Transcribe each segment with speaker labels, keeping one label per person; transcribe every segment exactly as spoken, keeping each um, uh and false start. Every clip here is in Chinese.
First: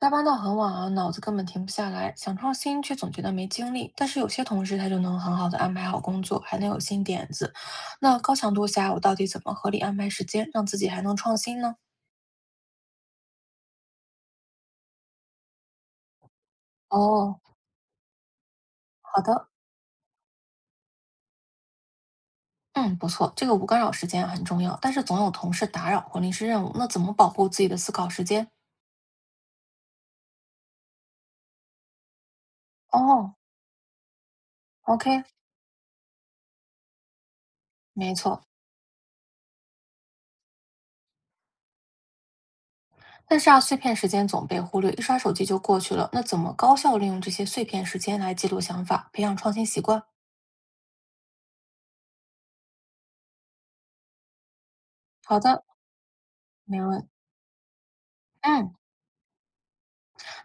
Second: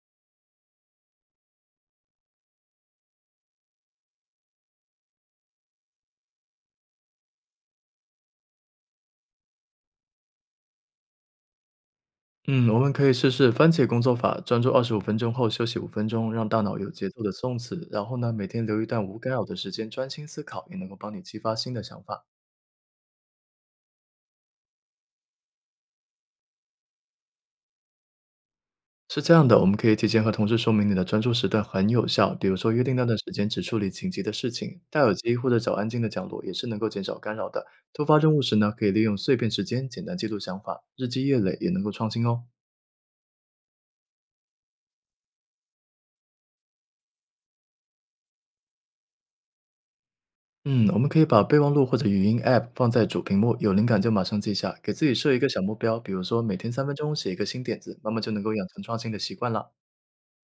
Speaker 1: 加班到很晚啊，脑子根本停不下来，想创新却总觉得没精力。但是有些同事他就能很好的安排好工作，还能有新点子。那高强度下，我到底怎么合理安排时间，让自己还能创新呢？
Speaker 2: 嗯，我们可以试试番茄工作法，专注二十五分钟后休息五分钟，让大脑有节奏的
Speaker 1: 哦，
Speaker 2: 送词。然后呢，每天留一段无
Speaker 1: 好
Speaker 2: 干扰
Speaker 1: 的，
Speaker 2: 的时间专心思考，也能够帮你激发新的想法。
Speaker 1: 嗯，不错，这个无干扰时间很重要，但是总有同事打扰或临时任务，那怎么保护自己的思考时间？
Speaker 2: 是这样的，我们可以提前和同事说明你的专注时段很有效，比如说约定那段时
Speaker 1: 哦
Speaker 2: 间只处理紧急的事情，戴耳
Speaker 1: ，OK，
Speaker 2: 机或者找安静的角落也是能够减少干扰的。突
Speaker 1: 没
Speaker 2: 发任务
Speaker 1: 错，
Speaker 2: 时呢，可以利用碎片时间简单记录想法，日积月累也能够创新哦。
Speaker 1: 但是啊，碎片时间总被忽略，一刷手机就过去了。那怎么高效利用这些碎片时间来记录想法，培养创新习惯？
Speaker 2: 嗯，我们可以把备忘录或者语音 App 放在主屏幕，有灵感就马上记下，给自己设一
Speaker 1: 好
Speaker 2: 个小
Speaker 1: 的，
Speaker 2: 目标，比如说每天
Speaker 1: 没
Speaker 2: 三分
Speaker 1: 问题。
Speaker 2: 钟写一个新点子，慢慢就能够养
Speaker 1: 嗯，
Speaker 2: 成创新的习惯了。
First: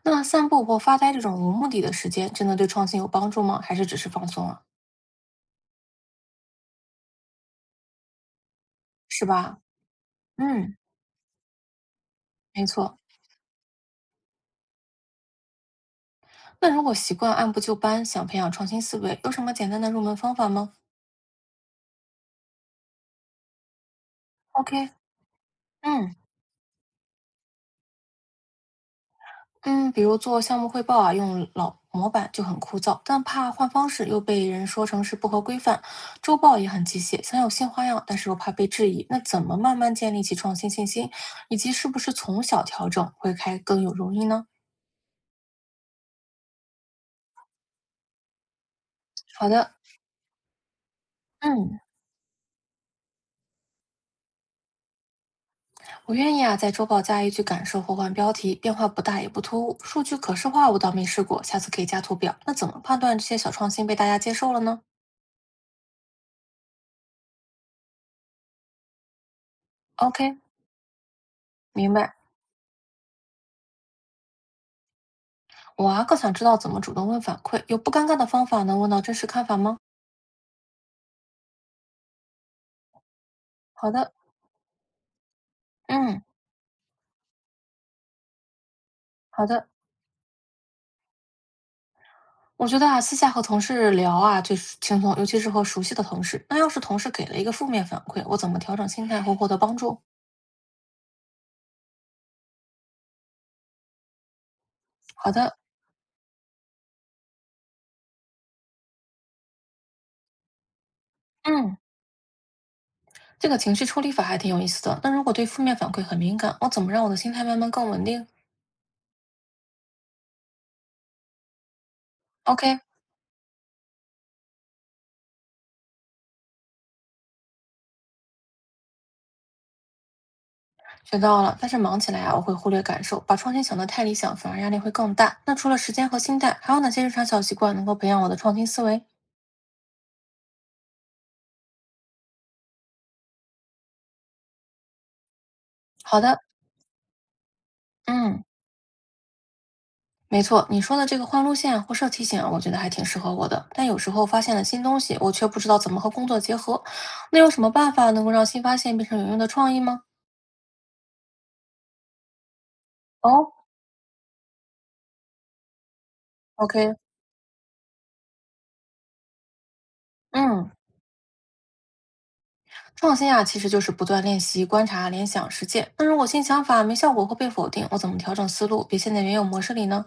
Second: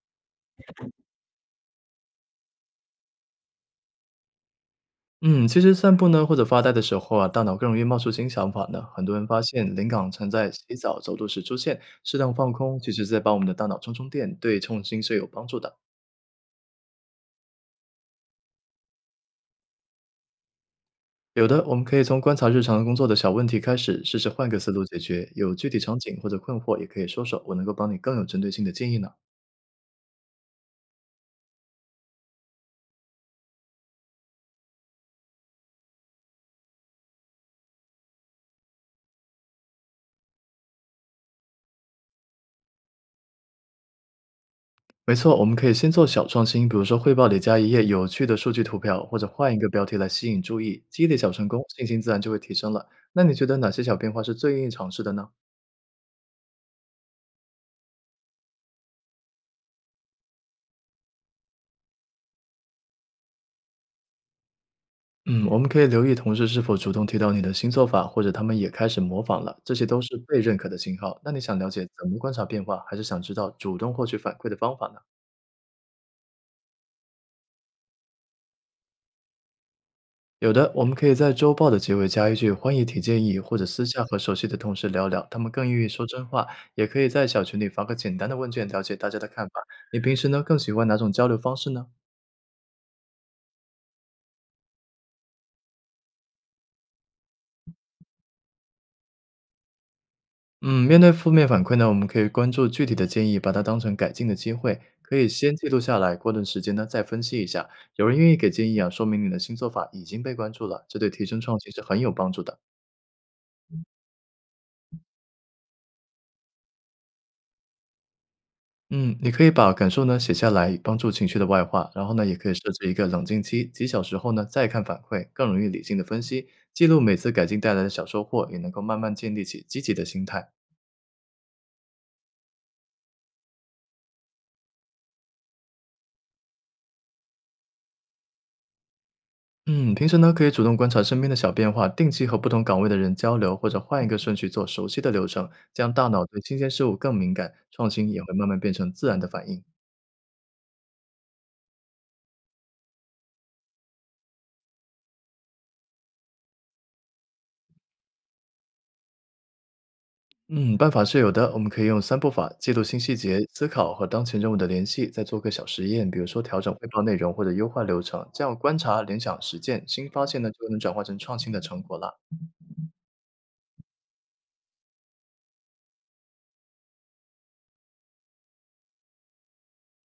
Speaker 1: 那散步或发呆这种无目的的时间，真的对创新有帮助吗？还是只是放松啊？
Speaker 2: 嗯，其实散步呢或者发呆的时候啊，大脑更容易冒出新想法呢。很多人
Speaker 1: 是
Speaker 2: 发
Speaker 1: 吧？
Speaker 2: 现灵感常在洗
Speaker 1: 嗯，
Speaker 2: 澡、走路时出现，适当放
Speaker 1: 没
Speaker 2: 空，其
Speaker 1: 错。
Speaker 2: 实在帮我们的大脑充充电，对创新是有帮助的。
Speaker 1: 那如果习惯按部就班，想培养创新思维，有什么简单的入门方法吗
Speaker 2: 有的，我们可以从观察日常工作的小问题开始，试试换个思路
Speaker 1: ？OK，
Speaker 2: 解决。有具体场
Speaker 1: 嗯
Speaker 2: 景或者困惑，也可以说说，我能够帮你更有针对性的建议呢。
Speaker 1: 嗯，比如做项目汇报啊，用老模板就很枯燥，但怕换方式又被人说成是不合规范。周报也很机械，想有新花样，但是又怕被质疑。那怎么慢慢建立起创新信心，以及是不是从小调整会开更有容易呢？
Speaker 2: 没错，我们可以先做小创新，比如说汇报里加一页有趣的数据图表，或者
Speaker 1: 好
Speaker 2: 换一个
Speaker 1: 的，
Speaker 2: 标题来吸引注意，积累小成功，
Speaker 1: 嗯。
Speaker 2: 信心自然就会提升了。那你觉得哪些小变化是最愿意尝试的呢？
Speaker 1: 我愿意啊，在周报加一句感受或换标题，变化不大也不突兀。数据可视化我倒没试过，下次可以加图表。那怎么判断这些小创新被大家接受了呢
Speaker 2: 嗯，我们可以留意同事是否主动提到你的新做法，或者他们也开始模仿了，这些都是
Speaker 1: ？OK，
Speaker 2: 被认可的信号。那你想了解
Speaker 1: 明
Speaker 2: 怎
Speaker 1: 白。
Speaker 2: 么观察变化，还是想知道主动获取反馈的方法呢？
Speaker 1: 我啊更想知道怎么主动问反馈，有不尴尬的方法能问到真实看法吗？
Speaker 2: 有的，我们可以在周报的结尾加一句“欢迎提建议”，或者私
Speaker 1: 好
Speaker 2: 下
Speaker 1: 的，
Speaker 2: 和熟悉的同事聊聊，他们更愿意说
Speaker 1: 嗯，
Speaker 2: 真话。也可以在小群里发个简单的问卷，了解大家的看
Speaker 1: 好
Speaker 2: 法。
Speaker 1: 的。
Speaker 2: 你平时呢更喜欢哪种交流方式呢？
Speaker 1: 我觉得啊，私下和同事聊啊最轻松，尤其是和熟悉的同事。那要是同事给了一个负面反馈，我怎么调整心态或获得帮助？
Speaker 2: 嗯，面对负面反馈呢，我们可以关注具体的建议，把它当成改进的机会，可以
Speaker 1: 好
Speaker 2: 先
Speaker 1: 的，
Speaker 2: 记录下来，过段时间呢再分析一下。有人愿意给建议啊，说明你的新做法已经被关注了，这对提升创新
Speaker 1: 嗯，
Speaker 2: 是很有帮助的。
Speaker 1: 这个情绪处理法还挺有意思的。那如果对负面反馈很敏感，我怎么让我的心态慢慢更稳定
Speaker 2: 嗯，你可以把感受呢写下来，帮助情绪的外化。然后呢，也可以设
Speaker 1: ？OK，
Speaker 2: 置一个冷静期，几小时后呢再看反馈，更容易理性的分析，记录每次改进带来的小收获，也能够慢慢建立起积极的心态。
Speaker 1: 学到了。但是忙起来啊，我会忽略感受，把创新想得太理想，反而压力会更大。那除了时间和心态，还有哪些日常小习惯能够培养我的创新思维？
Speaker 2: 嗯，平时呢可以主动观察身边的小变化，定期和不同岗位的人交流，或者换一个顺序做熟悉的流程，这样大
Speaker 1: 好
Speaker 2: 脑
Speaker 1: 的，
Speaker 2: 对新鲜事物更敏感，创新也会
Speaker 1: 嗯，
Speaker 2: 慢慢变成自然的反应。
Speaker 1: 没错，你说的这个换路线啊或设提醒啊，我觉得还挺适合我的。但有时候发现了新东西，我却不知道怎么和工作结合。那有什么办法能够让新发现变成有用的创意吗？
Speaker 2: 嗯，办法是有的。我们可以用三步法，记录新细节、
Speaker 1: 哦
Speaker 2: 思考和当前任务的联系，再做个小实验，比如说调整汇
Speaker 1: ，OK，
Speaker 2: 报内容或者优化流程。这样观察、联想、实践，新发现呢就
Speaker 1: 嗯。
Speaker 2: 能转化成创新的成果了。
Speaker 1: 创新啊，其实就是不断练习、观察、联想、实践。那如果新想法没效果或被否定，我怎么调整思路，别陷在原有模式里呢？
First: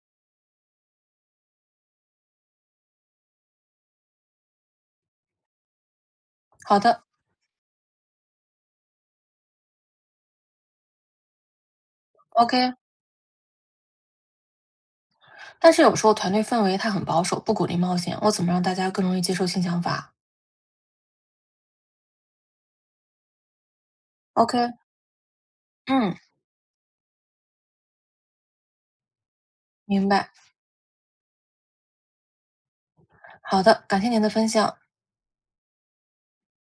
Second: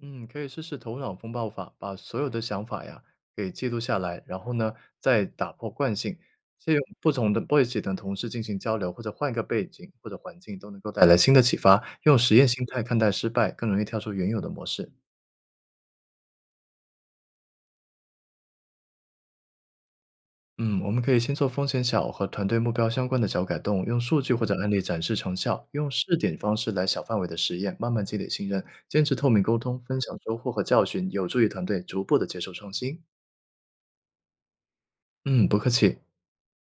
Speaker 2: 嗯，可以试试头脑风暴法，把所有的想法呀给记录下来，然后呢再打破惯性，借
Speaker 1: 好
Speaker 2: 用
Speaker 1: 的
Speaker 2: 不同的 o 背景等同事进行交流，或者换一个背景或者环境，都能够带来新的启发。用实验心
Speaker 1: ，OK。
Speaker 2: 态看待失败，更容易跳出原有的模式。
Speaker 1: 但是有时候团队氛围它很保守，不鼓励冒险，我怎么让大家更容易接受新想法
Speaker 2: 嗯，我们可以先做风险小和团队目标相关的小改动，用数据或者
Speaker 1: ？OK，
Speaker 2: 案例展示成效，用试
Speaker 1: 嗯，
Speaker 2: 点方式来小范围的实验，慢慢积累信任，坚持透明沟通，分
Speaker 1: 明
Speaker 2: 享
Speaker 1: 白。
Speaker 2: 收获和教训，有助于团队逐步的接受创新。
Speaker 1: 好的，感谢您的分享。
Speaker 2: 嗯，不客气。